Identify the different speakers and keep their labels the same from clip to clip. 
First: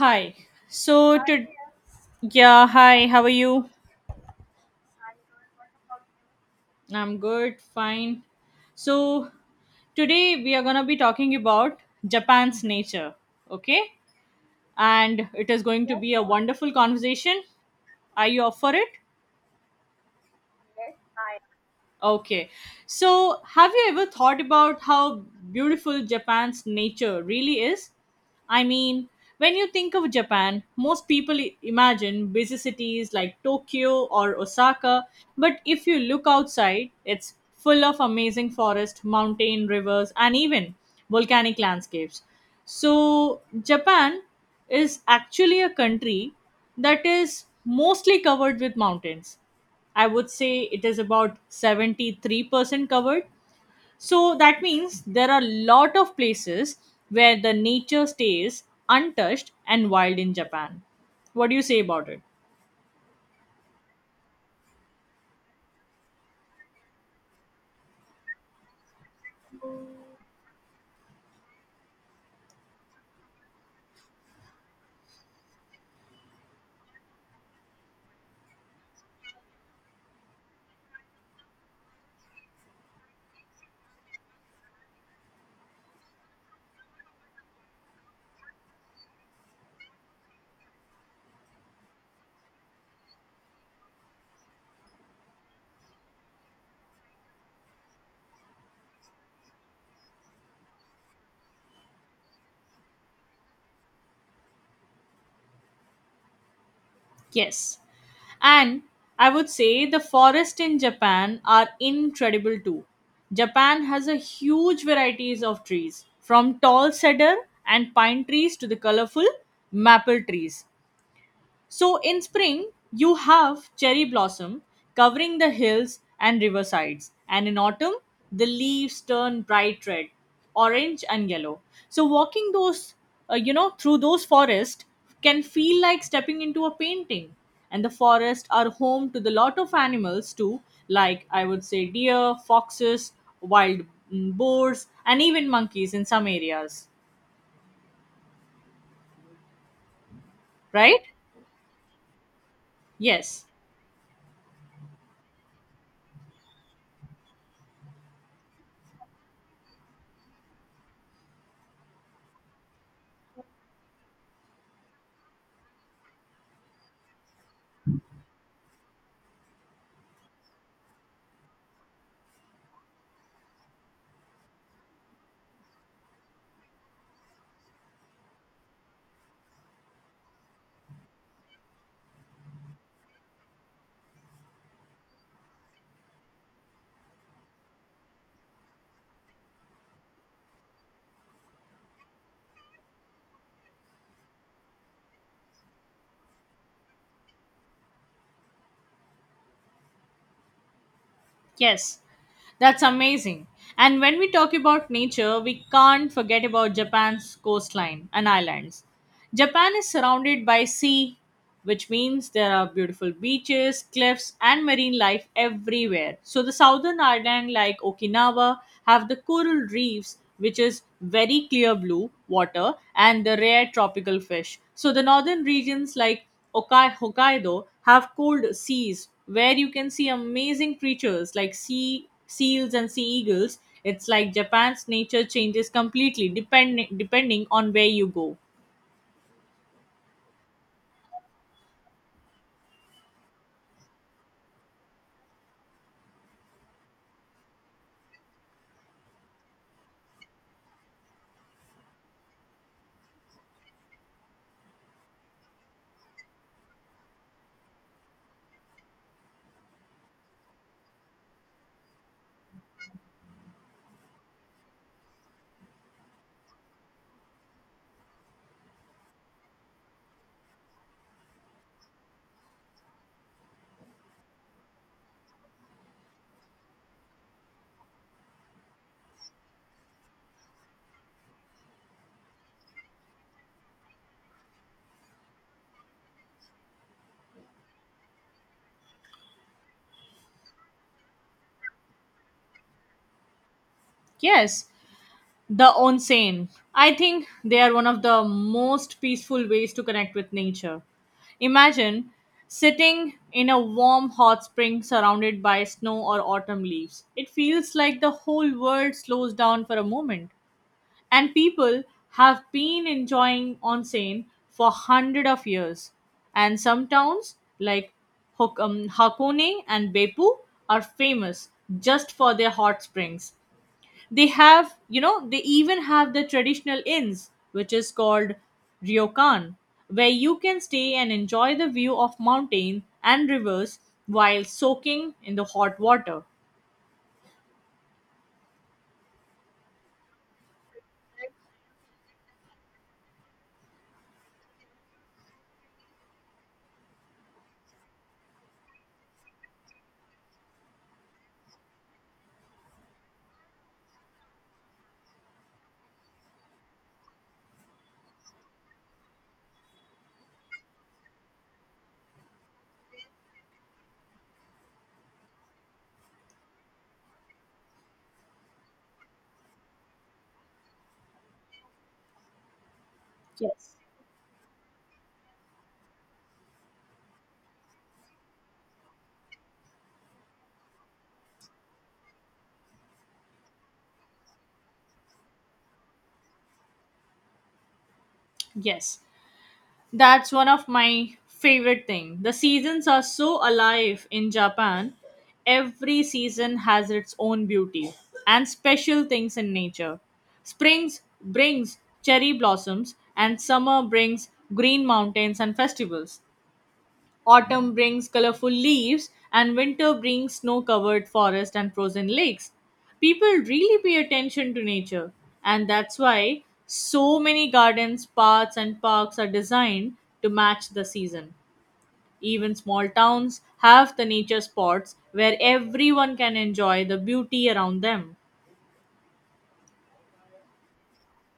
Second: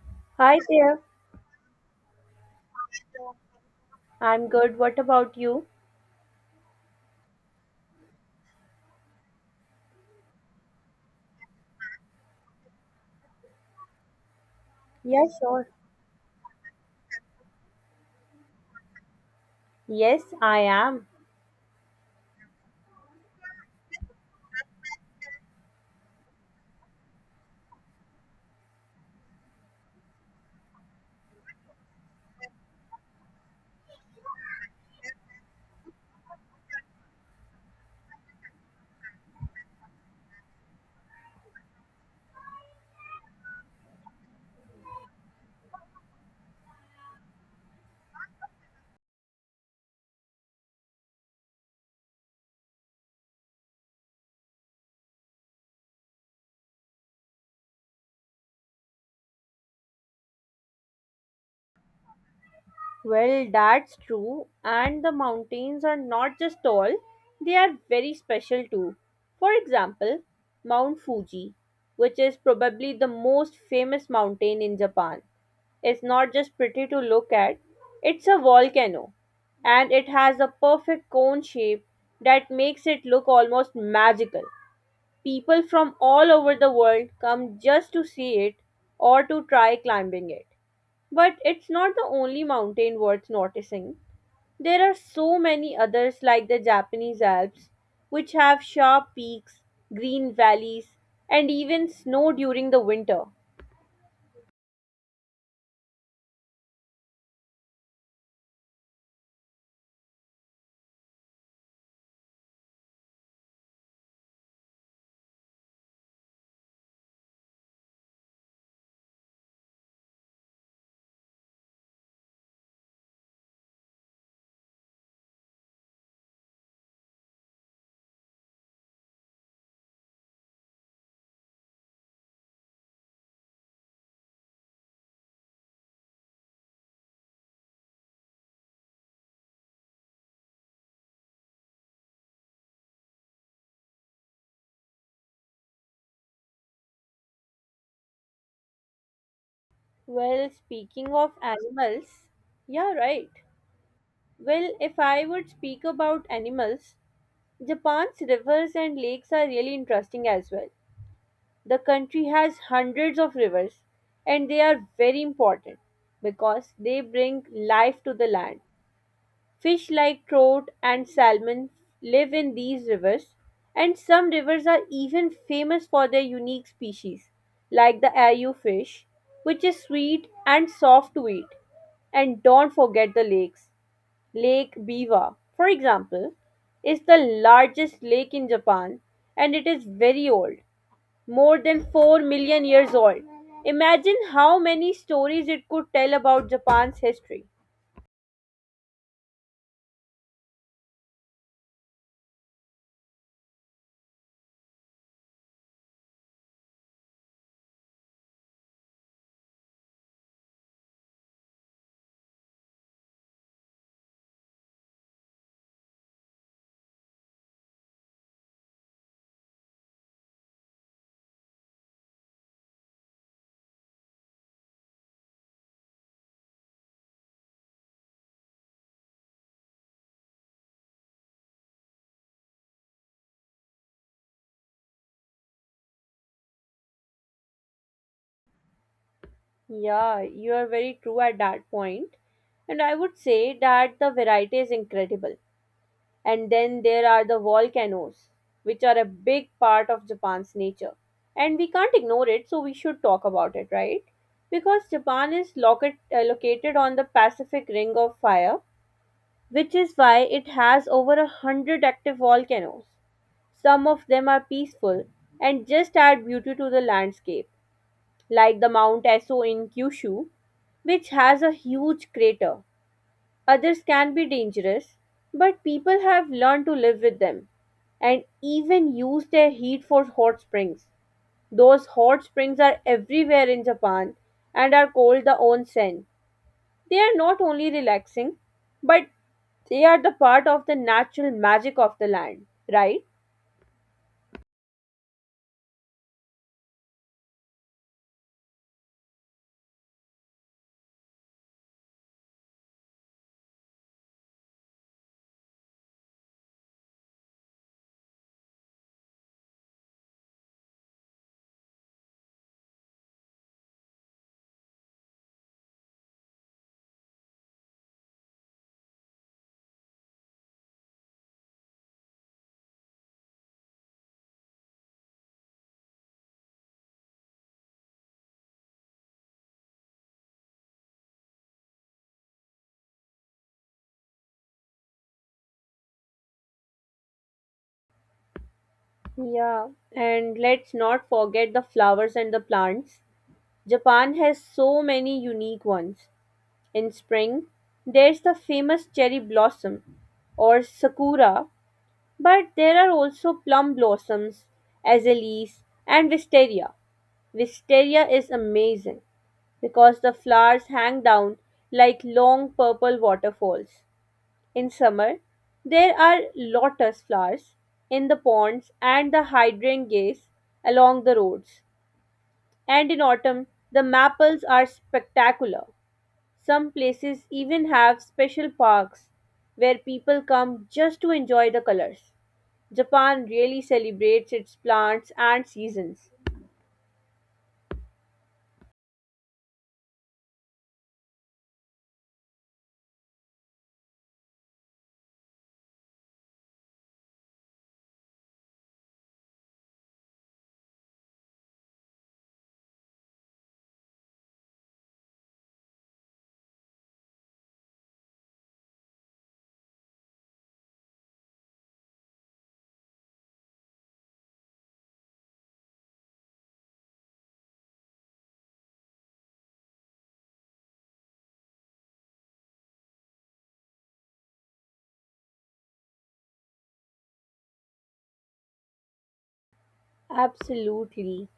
Speaker 1: Hi.
Speaker 2: Hi there.
Speaker 1: So Hi. How are you?
Speaker 2: I'm good. What about you?
Speaker 1: I'm good, fine. So today we are going to be talking about Japan's nature, okay?
Speaker 2: Yeah,
Speaker 1: And it is
Speaker 2: sure.
Speaker 1: going to be a wonderful conversation. Are you up for it?
Speaker 2: Yes, I am.
Speaker 1: Okay. So, have you ever thought about how beautiful Japan's nature really is? I mean, when you think of Japan, most people imagine busy cities like Tokyo or Osaka, but if you look outside, it's full of amazing forests, mountain, rivers, and even volcanic landscapes. So, Japan is actually a country that is mostly covered with mountains. I would say it is about 73% covered. So that means there are a lot of places where the nature stays untouched and wild in Japan. What do you say about it?
Speaker 2: Well, that's true. And the mountains are not just tall, they are very special too. For example, Mount Fuji, which is probably the most famous mountain in Japan, is not just pretty to look at, it's a volcano. And it has a perfect cone shape that makes it look almost magical. People from all over the world come just to see it or to try climbing it. But it's not the only mountain worth noticing. There are so many others like the Japanese Alps, which have sharp peaks, green valleys, and even snow during the winter.
Speaker 1: Yes. And I would say the forests in Japan are incredible too. Japan has a huge varieties of trees, from tall cedar and pine trees to the colorful maple trees. So in spring, you have cherry blossom covering the hills and riversides, and in autumn, the leaves turn bright red, orange, and yellow. So walking through those forests can feel like stepping into a painting. And the forests are home to the lot of animals too, like I would say deer, foxes, wild boars, and even monkeys in some areas.
Speaker 2: Well,
Speaker 1: Right?
Speaker 2: speaking of animals, yeah, right.
Speaker 1: Yes.
Speaker 2: Well, if I would speak about animals, Japan's rivers and lakes are really interesting as well. The country has hundreds of rivers, and they are very important because they bring life to the land. Fish like trout and salmon live in these rivers, and some rivers are even famous for their unique species, like the ayu fish, which is sweet and soft to eat. And don't forget the lakes. Lake Biwa, for example, is the largest lake in Japan and it is very old, more than 4 million years old. Imagine how many stories it could tell about Japan's history.
Speaker 1: Yes, that's amazing. And when we talk about nature, we can't forget about Japan's coastline and islands. Japan is surrounded by sea, which means there are beautiful beaches, cliffs, and marine life everywhere. So the southern island like Okinawa have the coral reefs, which is very clear blue water, and the rare tropical fish. So the northern regions like Hokkaido have cold seas where you can see amazing creatures like sea seals and sea eagles. It's like Japan's nature changes completely depending on where you go.
Speaker 2: Yeah, you are very true at that point. And I would say that the variety is incredible. And then there are the volcanoes, which are a big part of Japan's nature. And we can't ignore it, so we should talk about it, right? Because Japan is located on the Pacific Ring of Fire, which is why it has over a hundred active volcanoes. Some of them are peaceful and just add beauty to the landscape, like the Mount Esso in Kyushu, which has a huge crater. Others can be dangerous, but people have learned to live with them and even use their heat for hot springs. Those hot springs are everywhere in Japan and are called the onsen. They are not only relaxing, but they are the part of the natural magic of the land, right?
Speaker 1: Yes, the onsen. I think they are one of the most peaceful ways to connect with nature. Imagine sitting in a warm hot spring surrounded by snow or autumn leaves. It feels like the whole world slows down for a moment. And people have been enjoying onsen for hundred of years. And some towns like Hakone and Beppu are famous just for their hot springs. They even have the traditional inns, which is called ryokan, where you can stay and enjoy the view of mountains and rivers while soaking in the hot water.
Speaker 2: Yeah, and let's not forget the flowers and the plants. Japan has so many unique ones. In spring, there's the famous cherry blossom or sakura, but there are also plum blossoms, azaleas, and wisteria. Wisteria is amazing because the flowers hang down like long purple waterfalls. In summer, there are lotus flowers in the ponds and the hydrangeas along the roads. And in autumn,
Speaker 1: Yes.
Speaker 2: the maples are spectacular. Some places even have special parks where people come just to enjoy the colors. Japan really celebrates its plants and seasons.
Speaker 1: Yes. That's one of my favorite thing. The seasons are so alive in Japan. Every season has its own beauty and special things in nature. Springs brings cherry blossoms and summer brings green mountains and festivals. Autumn brings colorful leaves, and winter brings snow covered forests and frozen lakes. People really pay attention to nature, and that's why so many gardens, paths, and parks are designed to match the season. Even small towns have the nature spots where everyone can enjoy the beauty around them.
Speaker 2: Absolutely.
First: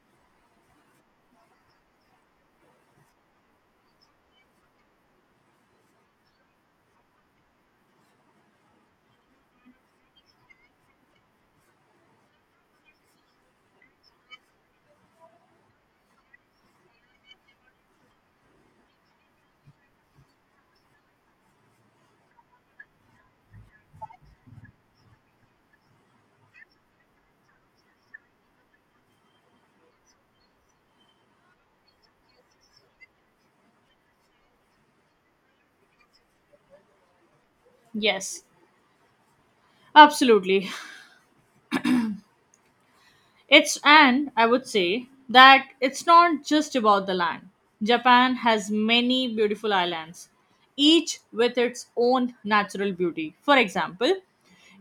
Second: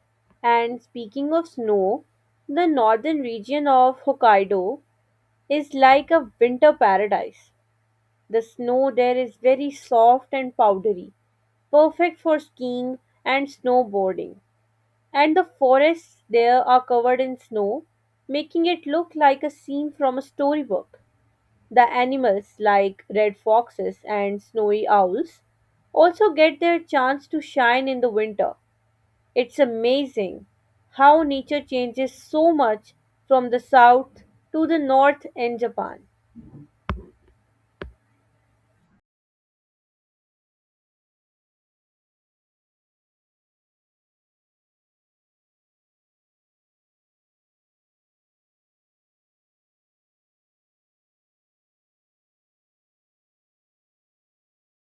Speaker 2: And speaking of snow, the northern region of Hokkaido is like a winter paradise. The snow there is very soft and powdery, perfect for skiing and snowboarding. And the forests there are covered in snow, making it look like a scene from a storybook. The animals, like red foxes and snowy owls, also get their chance to shine in the winter. It's amazing how nature changes so much from the south to the north in Japan.
Speaker 1: Yes, absolutely. It's and I would say that it's not just about the land. Japan has many beautiful islands, each with its own natural beauty. For example,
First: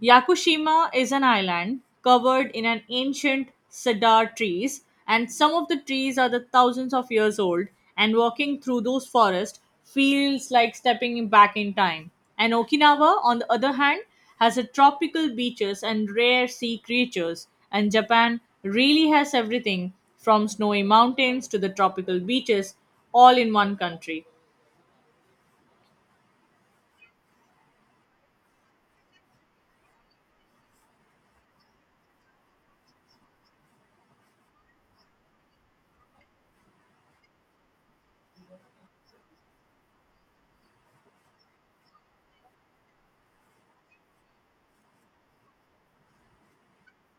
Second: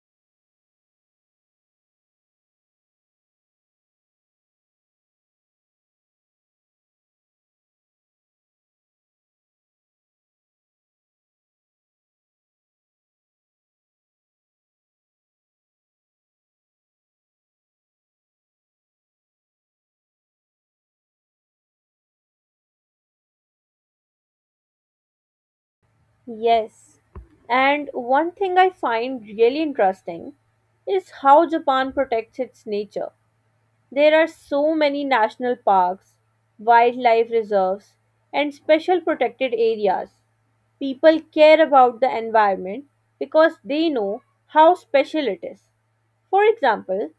Speaker 1: Yakushima is an island covered in an ancient cedar trees, and some of the trees are the thousands of years old. And walking through those forests feels like back in time. And Okinawa, on the other hand, has a tropical beaches and rare sea creatures. And Japan really has everything from snowy mountains to the tropical beaches, all in one country.
Speaker 2: Yes. And one thing I find really interesting is how Japan protects its nature. There are so many national parks, wildlife reserves, and special protected areas. People care about the environment because they know how special it is. For example,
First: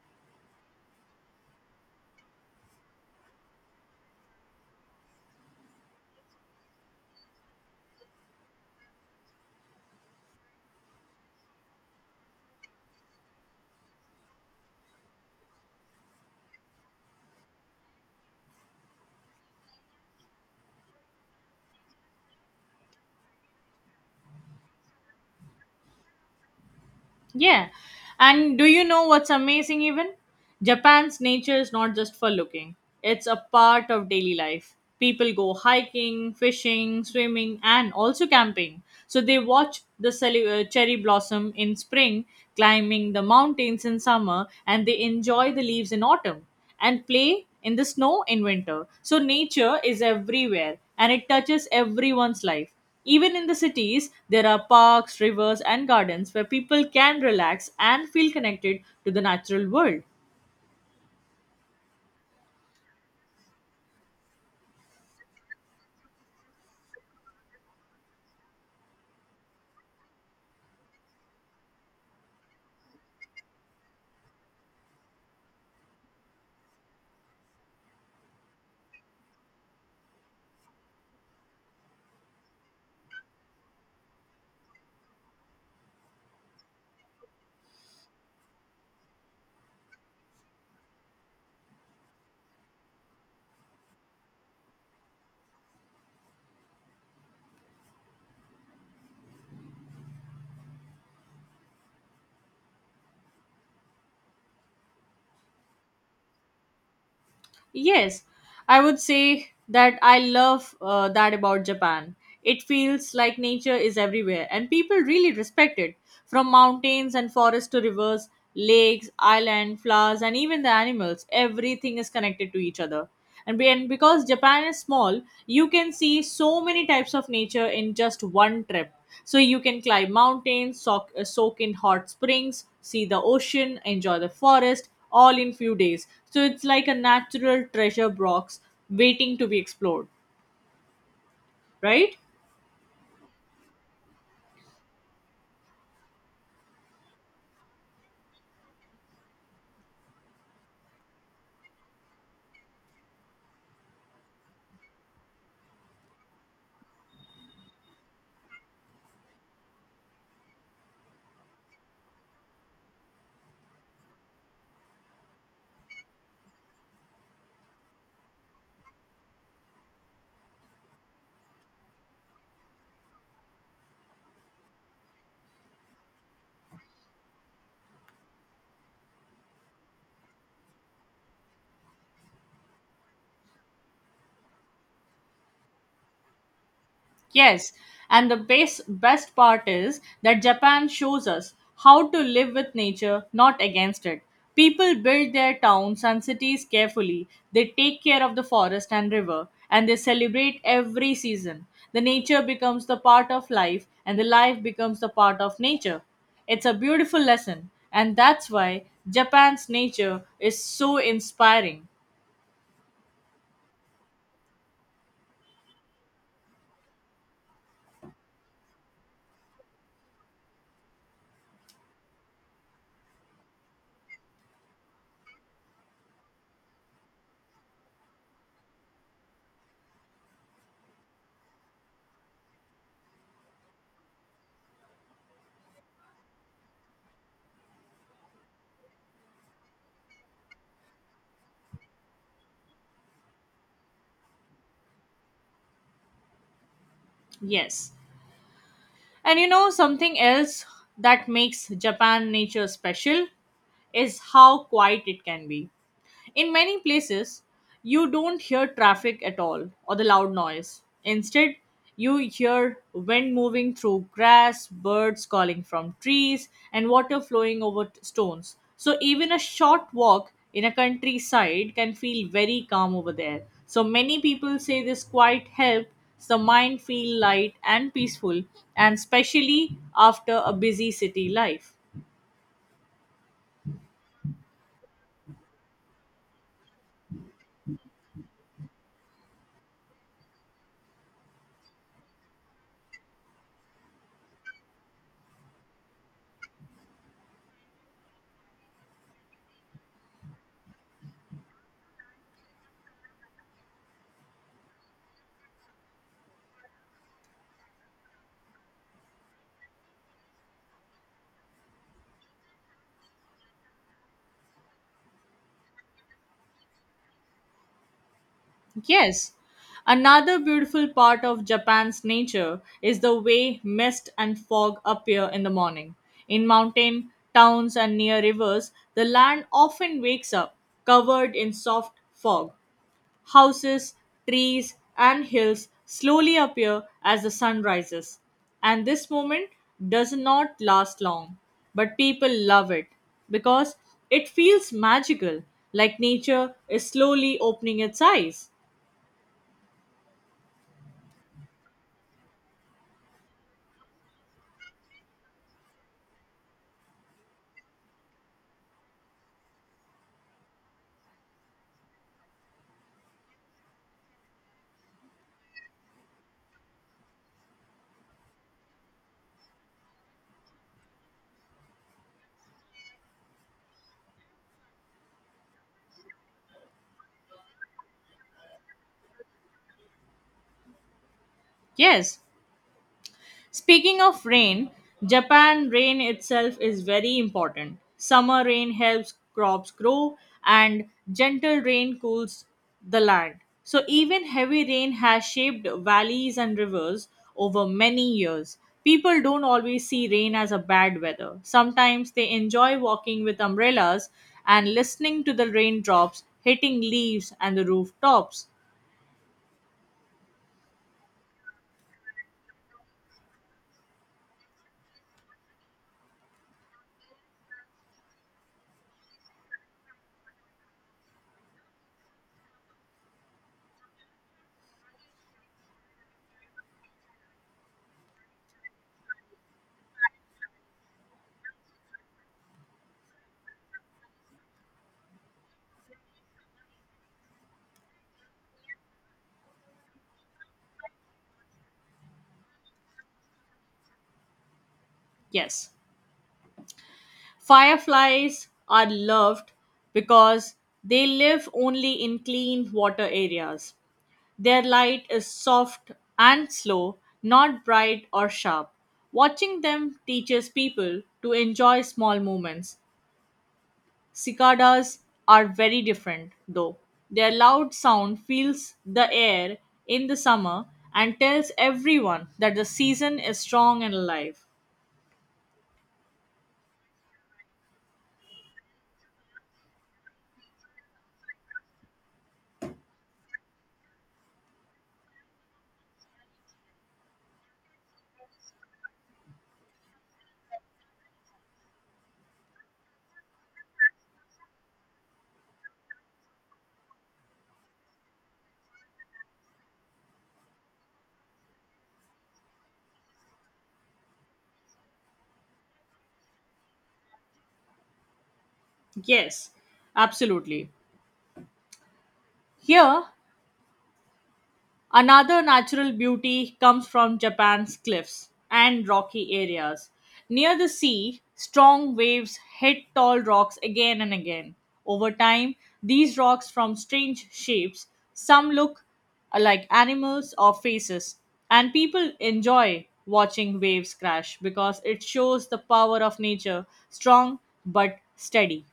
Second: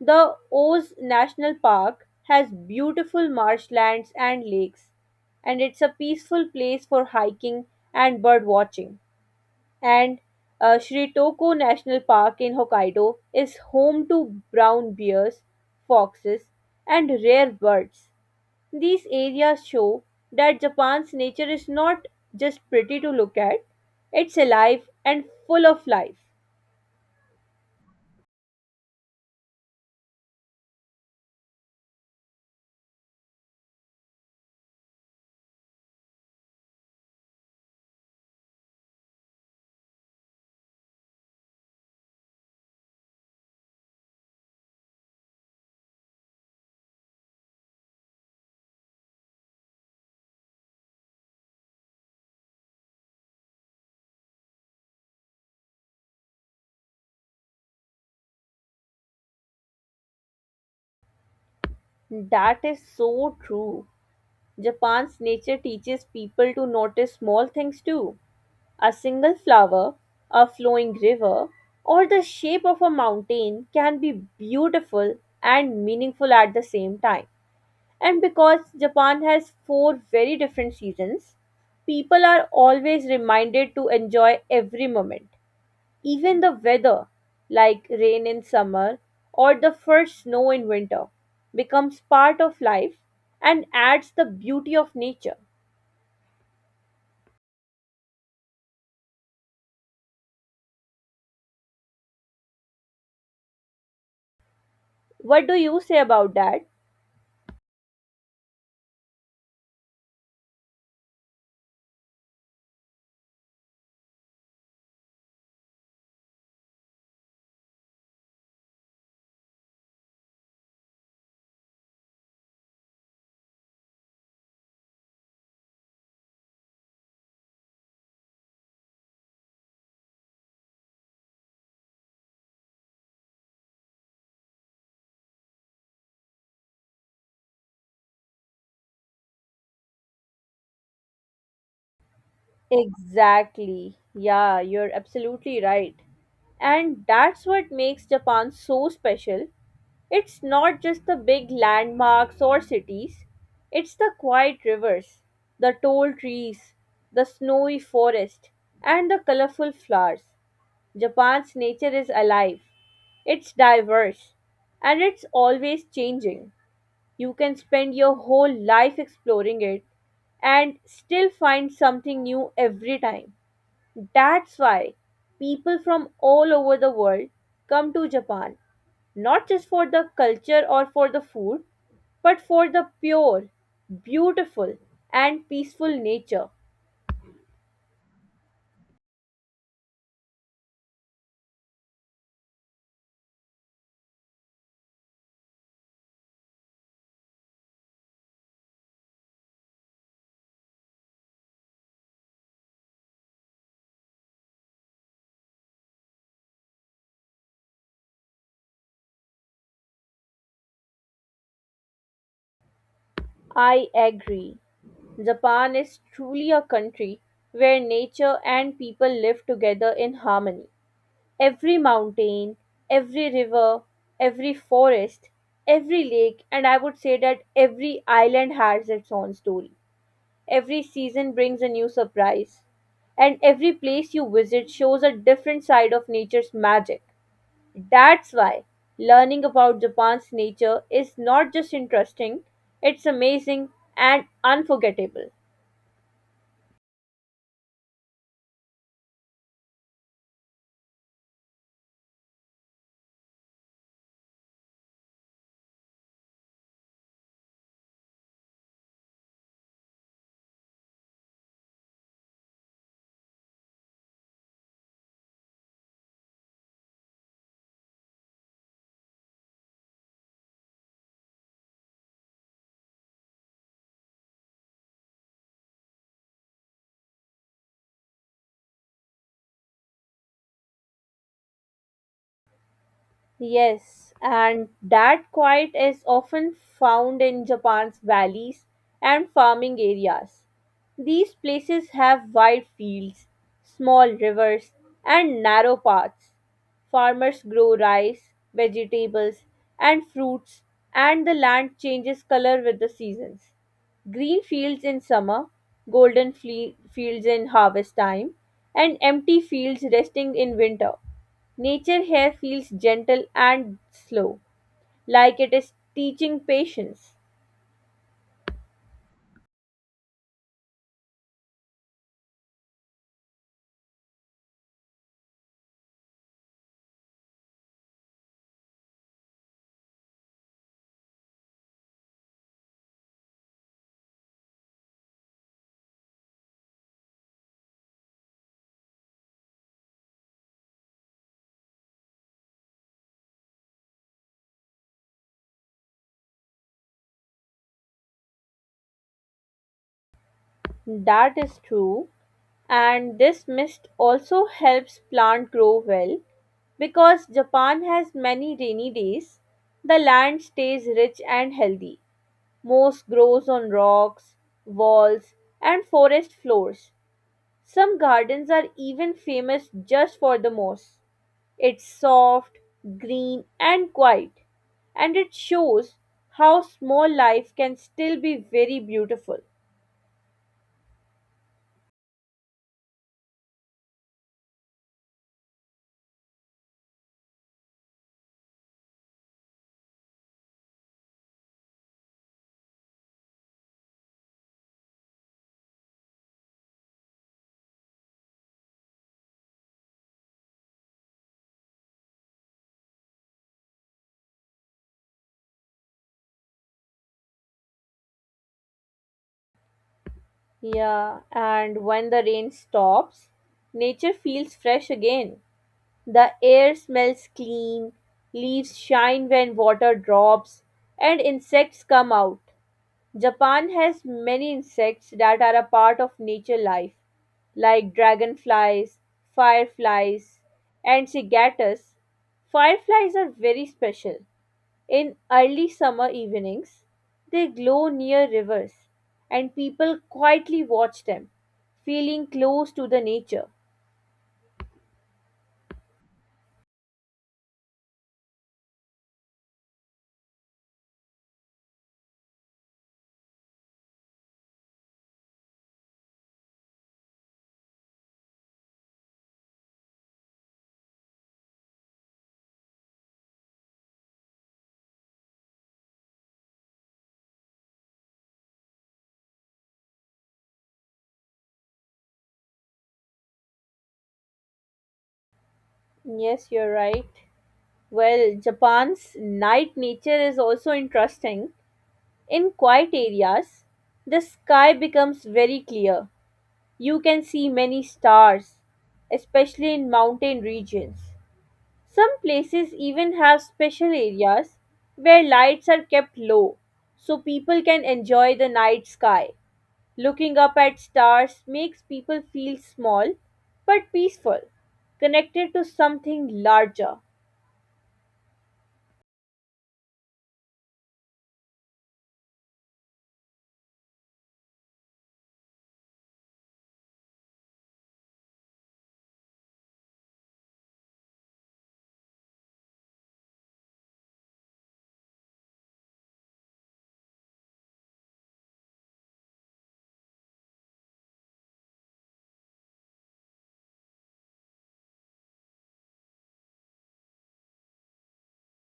Speaker 2: the Oz National Park has beautiful marshlands and lakes, and it's a peaceful place for hiking and bird watching, and Shirotoko National Park in Hokkaido is home to brown bears, foxes, and rare birds. These areas show that Japan's nature is not just pretty to look at, it's alive and full of life.
Speaker 1: Yeah. And do you know what's amazing even? Japan's nature is not just for looking. It's a part of daily life. People go hiking, fishing, swimming and also camping. So they watch the cherry blossom in spring, climbing the mountains in summer and they enjoy the leaves in autumn and play in the snow in winter. So nature is everywhere and it touches everyone's life. Even in the cities, there are parks, rivers, and gardens where people can relax and feel connected to the natural world.
Speaker 2: That is so true. Japan's nature teaches people to notice small things too. A single flower, a flowing river, or the shape of a mountain can be beautiful and meaningful at the same time. And because Japan has four very different seasons, people are always reminded to enjoy every moment. Even the weather, like rain in summer or the first snow in winter, becomes part of life and adds the beauty of nature. What do you say about that?
Speaker 1: Yes, I would say that I love that about Japan. It feels like nature is everywhere and people really respect it. From mountains and forests to rivers, lakes, island, flowers, and even the animals, everything is connected to each other. And because Japan is small, you can see so many types of nature in just one trip. So you can climb mountains, soak in hot springs, see the ocean, enjoy the forest, all in few days. So it's like a natural treasure box waiting to be explored, right?
Speaker 2: Exactly. Yeah, you're absolutely right. And that's what makes Japan so special. It's not just the big landmarks or cities, it's the quiet rivers, the tall trees, the snowy forest, and the colorful flowers. Japan's nature is alive, it's diverse, and it's always changing. You can spend your whole life exploring it and still find something new every time. That's why people from all over the world come to Japan, not just for the culture or for the food, but for the pure, beautiful, and peaceful nature.
Speaker 1: Yes, and the best part is that Japan shows us how to live with nature, not against it. People build their towns and cities carefully. They take care of the forest and river, and they celebrate every season. The nature becomes the part of life, and the life becomes the part of nature. It's a beautiful lesson, and that's why Japan's nature is so inspiring.
Speaker 2: I agree. Japan is truly a country where nature and people live together in harmony. Every mountain, every river, every forest, every lake, and I would say that every island has its own story. Every season brings a new surprise, and every place you visit shows a different side of nature's magic. That's why learning about Japan's nature is not just interesting, it's amazing and unforgettable.
Speaker 1: Yes. And you know, something else that makes Japan nature special is how quiet it can be. In many places, you don't hear traffic at all or the loud noise. Instead, you hear wind moving through grass, birds calling from trees, and water flowing over stones. So, even a short walk in a countryside can feel very calm over there. So, many people say this quiet helps the mind feel light and peaceful, and especially after a busy city life.
Speaker 2: Yes, and that quiet is often found in Japan's valleys and farming areas. These places have wide fields, small rivers, and narrow paths. Farmers grow rice, vegetables, and fruits, and the land changes color with the seasons. Green fields in summer, golden fields in harvest time, and empty fields resting in winter. Nature here feels gentle and slow, like it is teaching patience.
Speaker 1: Yes, another beautiful part of Japan's nature is the way mist and fog appear in the morning. In mountain towns and near rivers, the land often wakes up covered in soft fog. Houses, trees, and hills slowly appear as the sun rises. And this moment does not last long, but people love it because it feels magical, like nature is slowly opening its eyes.
Speaker 2: That is true, and this mist also helps plant grow well. Because Japan has many rainy days, the land stays rich and healthy. Most grows on rocks, walls, and forest floors. Some gardens are even famous just for the moss. It's soft, green, and quiet, and it shows how small life can still be very beautiful.
Speaker 1: Yes. Speaking of rain, Japan rain itself is very important. Summer rain helps crops grow and gentle rain cools the land. So even heavy rain has shaped valleys and rivers over many years. People don't always see rain as a bad weather. Sometimes they enjoy walking with umbrellas and listening to the raindrops hitting leaves and the rooftops.
Speaker 2: Yeah, and when the rain stops, nature feels fresh again. The air smells clean, leaves shine when water drops, and insects come out. Japan has many insects that are a part of nature life, like dragonflies, fireflies, and cicadas. Fireflies are very special. In early summer evenings, they glow near rivers, and people quietly watch them, feeling close to the nature.
Speaker 1: Yes. Fireflies are loved because they live only in clean water areas. Their light is soft and slow, not bright or sharp. Watching them teaches people to enjoy small moments. Cicadas are very different, though. Their loud sound fills the air in the summer and tells everyone that the season is strong and alive.
Speaker 2: Yes, you're right. Well, Japan's night nature is also interesting. In quiet areas, the sky becomes very clear. You can see many stars, especially in mountain regions. Some places even have special areas where lights are kept low so people can enjoy the night sky. Looking up at stars makes people feel small but peaceful, connected to something larger.
Speaker 1: Yes, absolutely. Here, another natural beauty comes from Japan's cliffs and rocky areas. Near the sea, strong waves hit tall rocks again and again. Over time, these rocks form strange shapes. Some look like animals or faces, and people enjoy watching waves crash because it shows the power of nature, strong but steady.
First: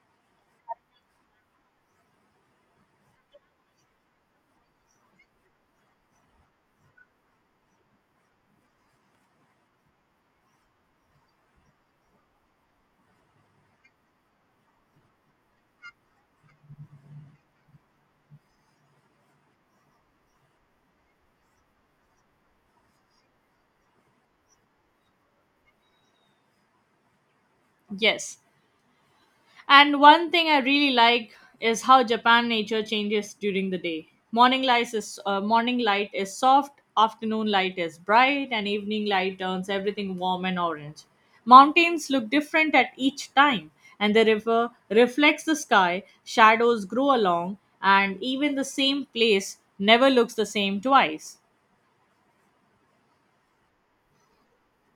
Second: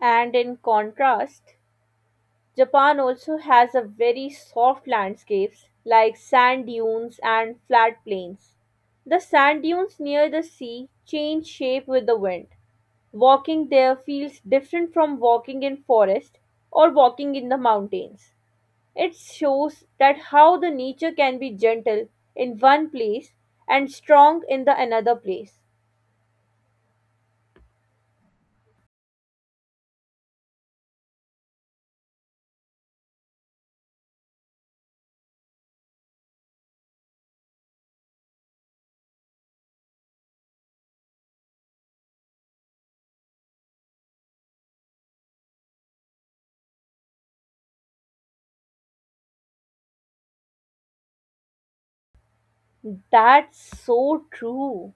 Speaker 2: And in contrast, Japan also has a very soft landscapes like sand dunes and flat plains. The sand dunes near the sea change shape with the wind. Walking there feels different from walking in forest or walking in the mountains. It shows that how the nature can be gentle in one place and strong in the another place.
Speaker 1: Yes, and one thing I really like is how Japan nature changes during the day. Morning light is soft, afternoon light is bright, and evening light turns everything warm and orange. Mountains look different at each time, and the river reflects the sky, shadows grow along, and even the same place never looks the same twice.
Speaker 2: That's so true.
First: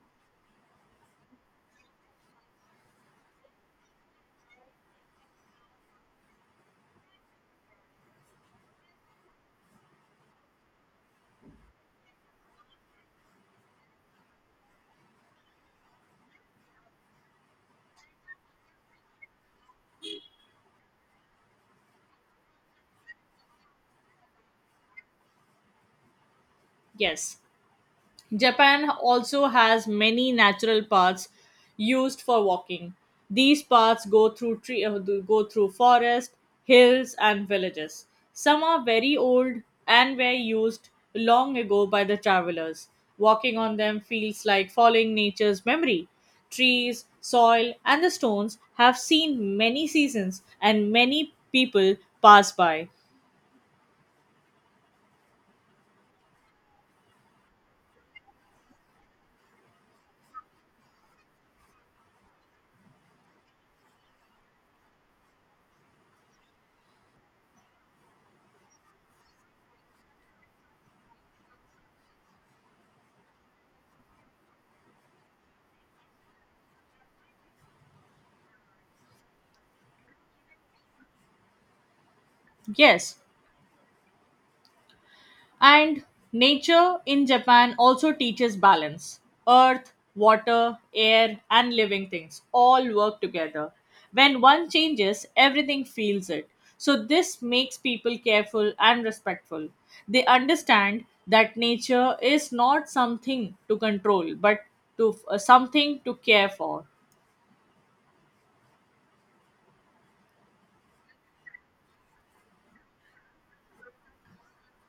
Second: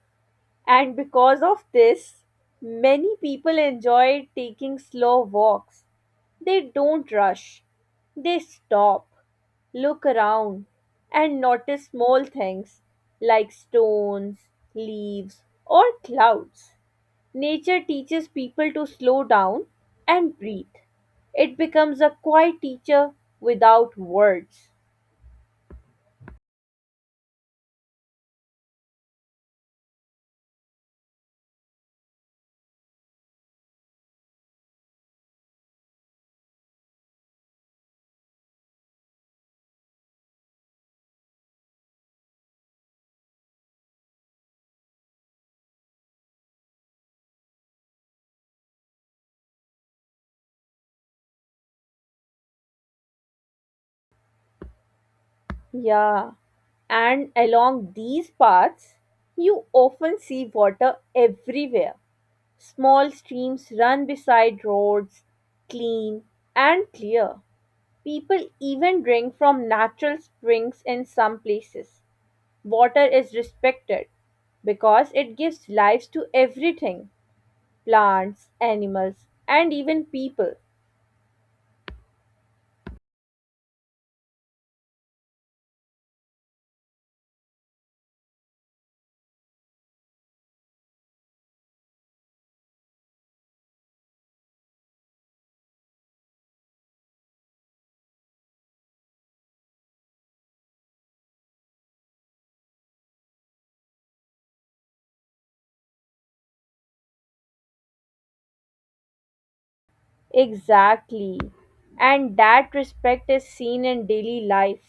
Speaker 2: And because of this, many people enjoy taking slow walks. They don't rush. They stop, look around, and notice small things like stones, leaves, or clouds. Nature teaches people to slow down and breathe. It becomes a quiet teacher without words.
Speaker 1: Yes, Japan also has many natural paths used for walking. These paths go through forest, hills, and villages. Some are very old and were used long ago by the travelers. Walking on them feels like following nature's memory. Trees, soil, and the stones have seen many seasons, and many people pass by.
Speaker 2: Yeah, and along these paths, you often see water everywhere. Small streams run beside roads, clean and clear. People even drink from natural springs in some places. Water is respected because it gives life to everything, plants, animals, and even people.
Speaker 1: Yes, and nature in Japan also teaches balance. Earth, water, air, and living things all work together. When one changes, everything feels it. So, this makes people careful and respectful. They understand that nature is not something to control, but to something to care for.
Speaker 2: Exactly. And that respect is seen in daily life.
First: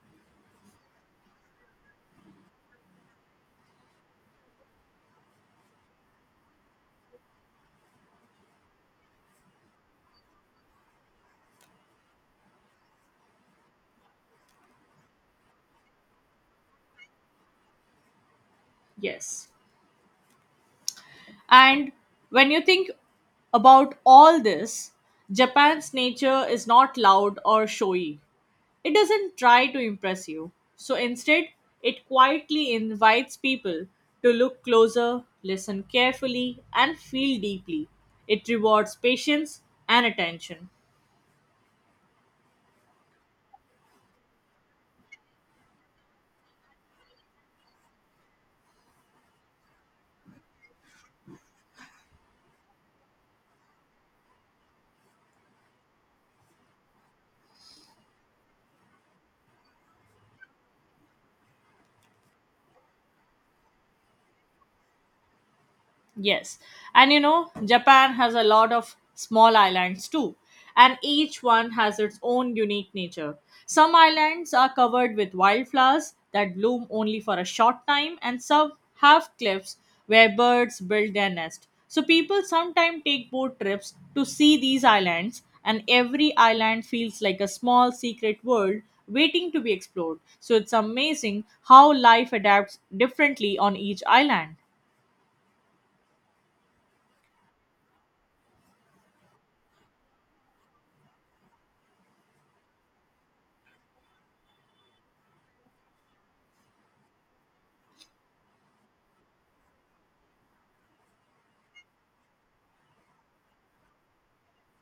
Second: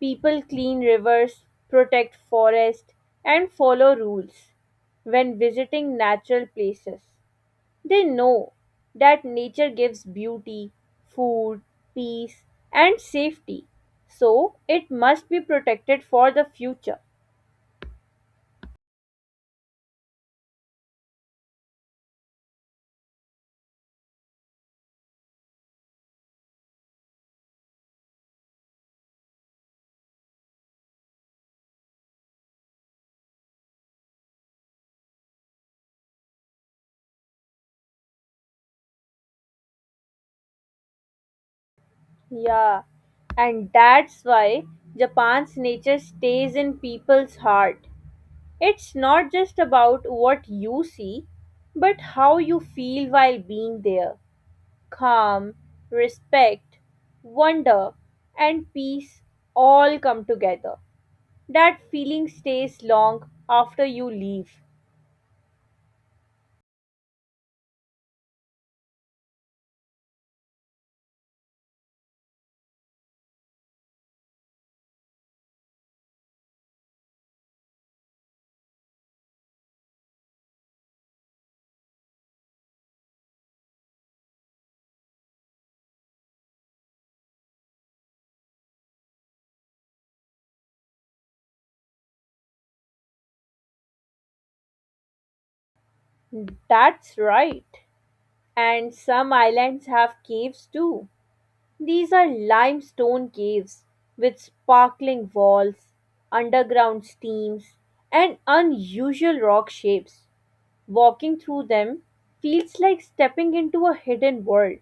Speaker 2: People clean rivers, protect forests, and follow rules when visiting natural places. They know that nature gives beauty, food, peace, and safety, so it must be protected for the future.
Speaker 1: Yes. And when you think about all this, Japan's nature is not loud or showy. It doesn't try to impress you. So instead, it quietly invites people to look closer, listen carefully, and feel deeply. It rewards patience and attention.
Speaker 2: Yeah, and that's why Japan's nature stays in people's heart. It's not just about what you see, but how you feel while being there. Calm, respect, wonder, and peace all come together. That feeling stays long after you leave.
Speaker 1: Yes. And you know, Japan has a lot of small islands too, and each one has its own unique nature. Some islands are covered with wildflowers that bloom only for a short time, and some have cliffs where birds build their nest. So people sometimes take boat trips to see these islands, and every island feels like a small secret world waiting to be explored. So it's amazing how life adapts differently on each island.
Speaker 2: That's right. And some islands have caves too. These are limestone caves with sparkling walls, underground steams, and unusual rock shapes. Walking through them feels like stepping into a hidden world.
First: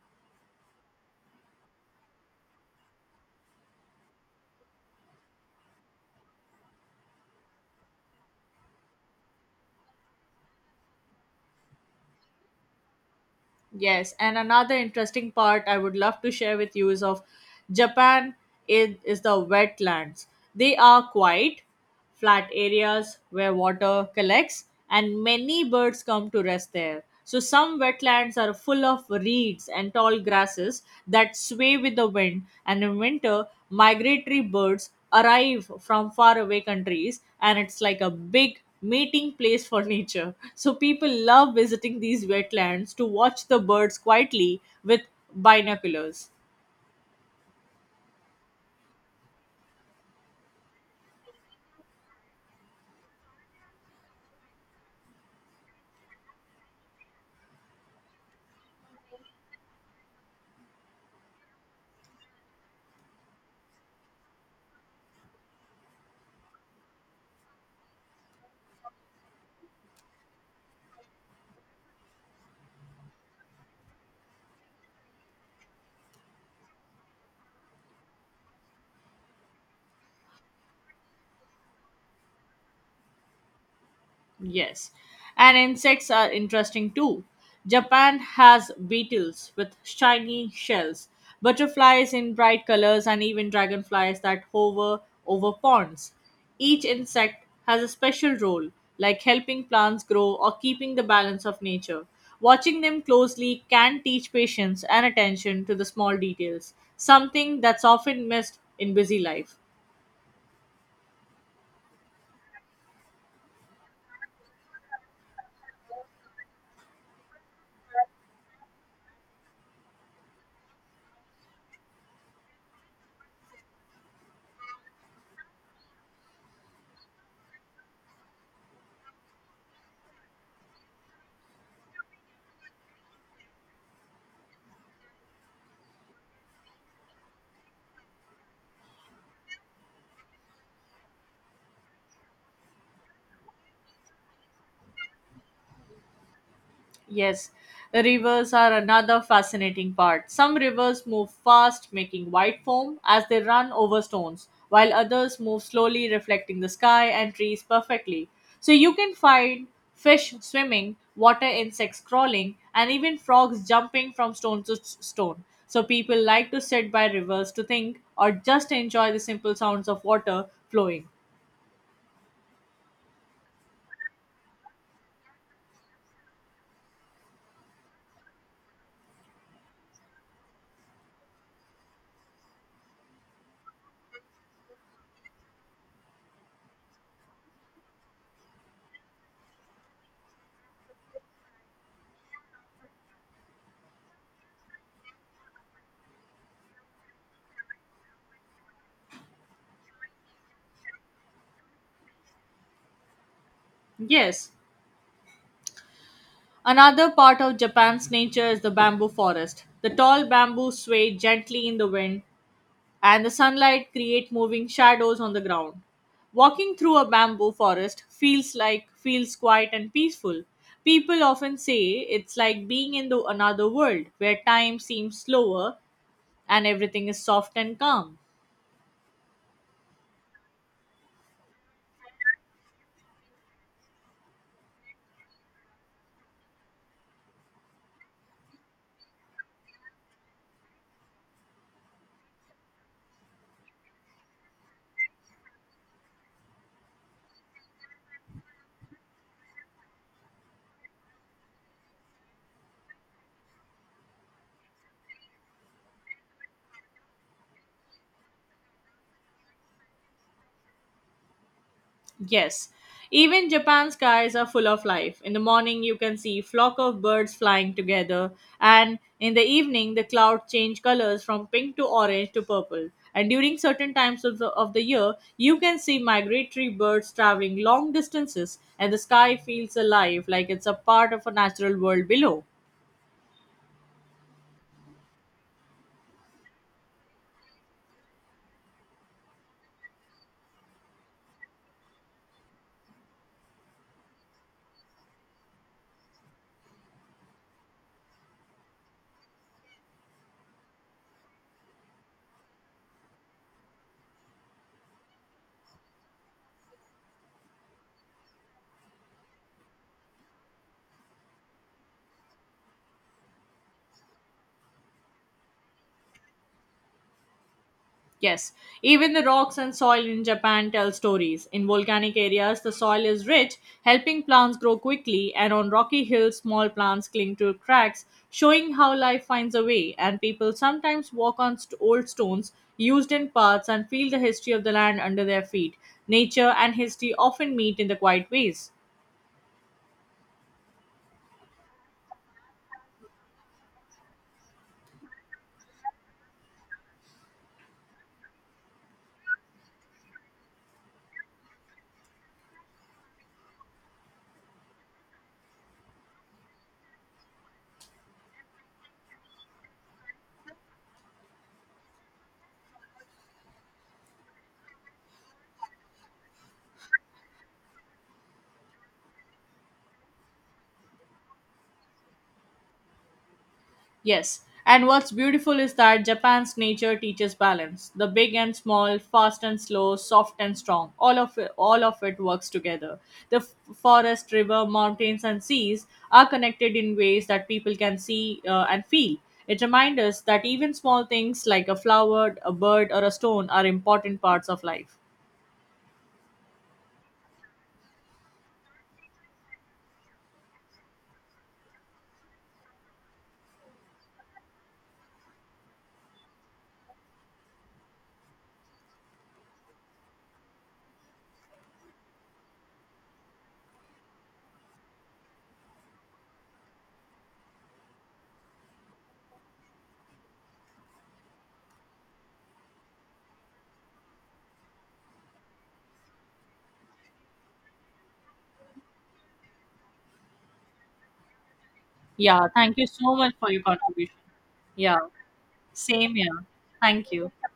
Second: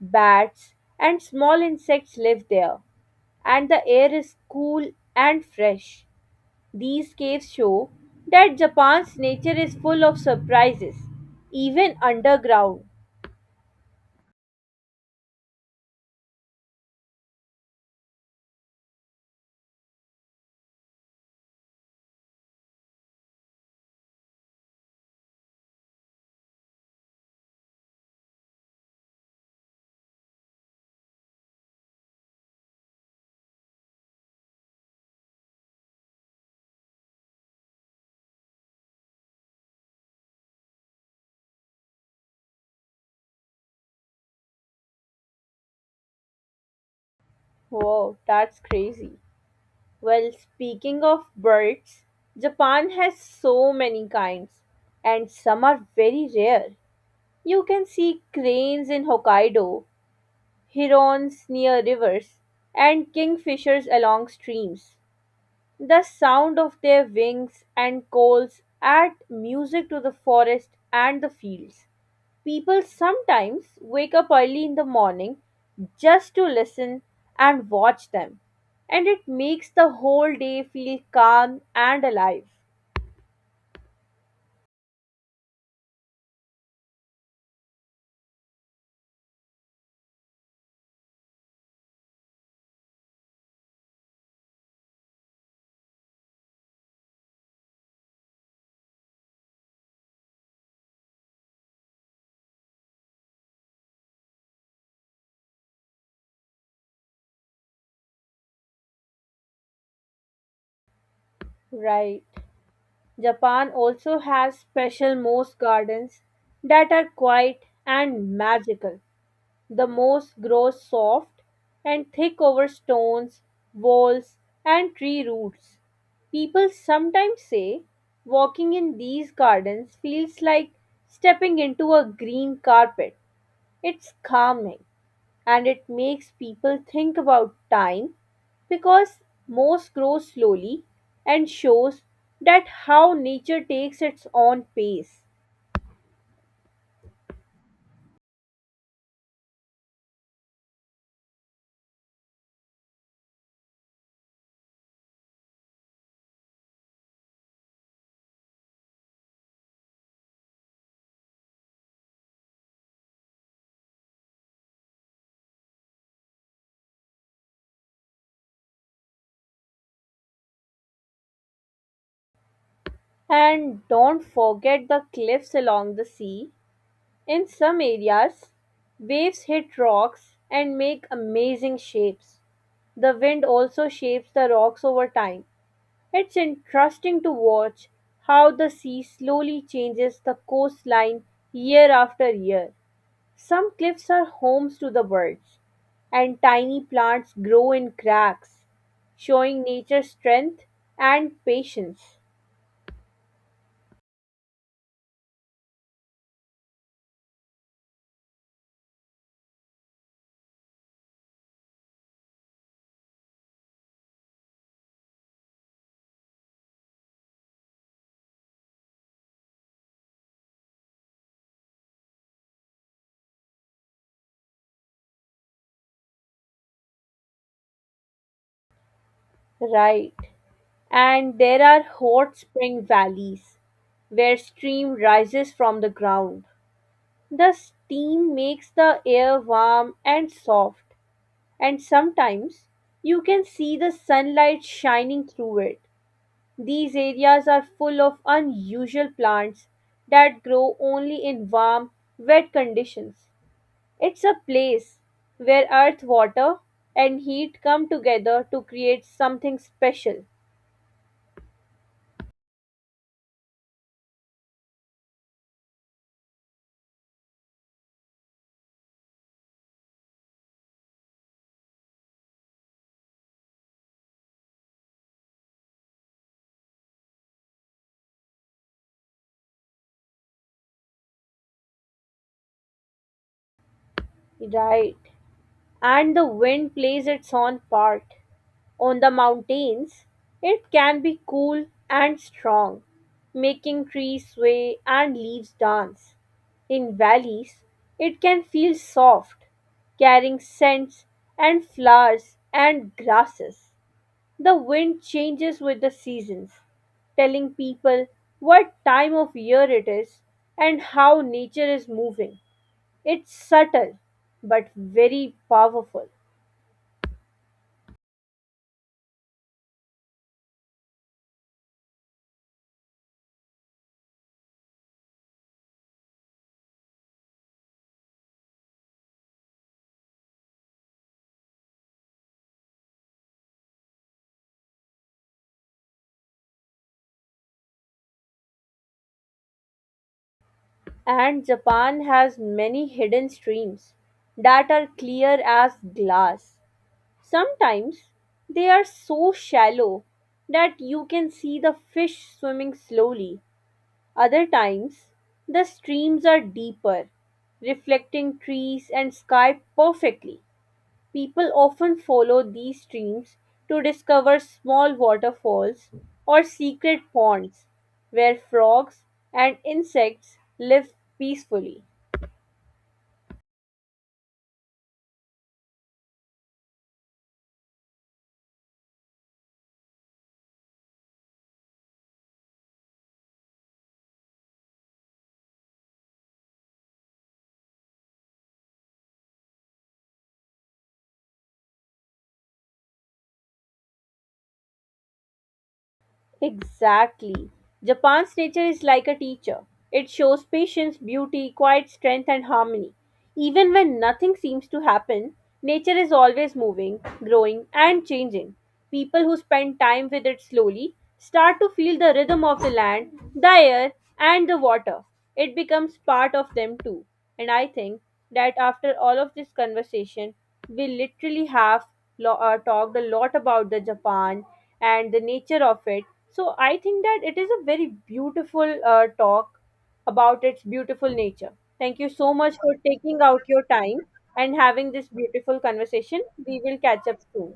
Speaker 2: Bats and small insects live there, and the air is cool and fresh. These caves show that Japan's nature is full of surprises, even underground.
Speaker 1: Yes, and another interesting part I would love to share with you is of Japan is the wetlands. They are quiet, flat areas where water collects, and many birds come to rest there. So some wetlands are full of reeds and tall grasses that sway with the wind, and in winter migratory birds arrive from faraway countries and it's like a big mating place for nature. So people love visiting these wetlands to watch the birds quietly with binoculars.
Speaker 2: Wow, that's crazy. Well, speaking of birds, Japan has so many kinds, and some are very rare. You can see cranes in Hokkaido, herons near rivers, and kingfishers along streams. The sound of their wings and calls add music to the forest and the fields. People sometimes wake up early in the morning just to listen and watch them, and it makes the whole day feel calm and alive.
Speaker 1: Yes, and insects are interesting too. Japan has beetles with shiny shells, butterflies in bright colors, and even dragonflies that hover over ponds. Each insect has a special role, like helping plants grow or keeping the balance of nature. Watching them closely can teach patience and attention to the small details, something that's often missed in busy life.
Speaker 2: Right. Japan also has special moss gardens that are quiet and magical. The moss grows soft and thick over stones, walls, and tree roots. People sometimes say walking in these gardens feels like stepping into a green carpet. It's calming and it makes people think about time because moss grows slowly and shows that how nature takes its own pace.
Speaker 1: Yes, rivers are another fascinating part. Some rivers move fast, making white foam as they run over stones, while others move slowly, reflecting the sky and trees perfectly. So you can find fish swimming, water insects crawling, and even frogs jumping from stone. So people like to sit by rivers to think or just enjoy the simple sounds of water flowing.
Speaker 2: And don't forget the cliffs along the sea. In some areas, waves hit rocks and make amazing shapes. The wind also shapes the rocks over time. It's interesting to watch how the sea slowly changes the coastline year after year. Some cliffs are homes to the birds, and tiny plants grow in cracks, showing nature's strength and patience.
Speaker 1: Yes, another part of Japan's nature is the bamboo forest. The tall bamboo sway gently in the wind, and the sunlight create moving shadows on the ground. Walking through a bamboo forest feels quiet and peaceful. People often say it's like being in the another world where time seems slower and everything is soft and calm.
Speaker 2: Right. And there are hot spring valleys where steam rises from the ground. The steam makes the air warm and soft, and sometimes you can see the sunlight shining through it. These areas are full of unusual plants that grow only in warm, wet conditions. It's a place where earth, water, and heat come together to create something special.
Speaker 1: Yes. Even Japan's skies are full of life. In the morning, you can see flock of birds flying together, and in the evening, the clouds change colors from pink to orange to purple. And during certain times of the year, you can see migratory birds traveling long distances, and the sky feels alive like it's a part of a natural world below.
Speaker 2: Right. And the wind plays its own part. On the mountains, it can be cool and strong, making trees sway and leaves dance. In valleys, it can feel soft, carrying scents and flowers and grasses. The wind changes with the seasons, telling people what time of year it is and how nature is moving. It's subtle but very powerful.
Speaker 1: Yes, even the rocks and soil in Japan tell stories. In volcanic areas, the soil is rich, helping plants grow quickly, and on rocky hills, small plants cling to cracks, showing how life finds a way. And people sometimes walk on old stones used in paths and feel the history of the land under their feet. Nature and history often meet in the quiet ways.
Speaker 2: And Japan has many hidden streams that are clear as glass. Sometimes they are so shallow that you can see the fish swimming slowly. Other times, the streams are deeper, reflecting trees and sky perfectly. People often follow these streams to discover small waterfalls or secret ponds where frogs and insects live peacefully.
Speaker 1: Yes, and what's beautiful is that Japan's nature teaches balance. The big and small, fast and slow, soft and strong, all of it works together. The forest, river, mountains and seas are connected in ways that people can see and feel. It reminds us that even small things like a flower, a bird or a stone are important parts of life.
Speaker 2: Exactly. Japan's nature is like a teacher. It shows patience, beauty, quiet strength, and harmony. Even when nothing seems to happen, nature is always moving, growing, and changing. People who spend time with it slowly start to feel the rhythm of the land, the air, and the water. It becomes part of them too. And I think that after all of this conversation, we literally have talked a lot about the Japan and the nature of it, so I think that it is a very beautiful talk about its beautiful nature. Thank you so
Speaker 1: Yeah,
Speaker 2: much for
Speaker 1: thank you so
Speaker 2: taking
Speaker 1: much
Speaker 2: out
Speaker 1: for your
Speaker 2: your time
Speaker 1: contribution.
Speaker 2: and having
Speaker 1: Yeah,
Speaker 2: this beautiful
Speaker 1: same
Speaker 2: conversation.
Speaker 1: here.
Speaker 2: We will catch
Speaker 1: Thank
Speaker 2: up
Speaker 1: you.
Speaker 2: soon.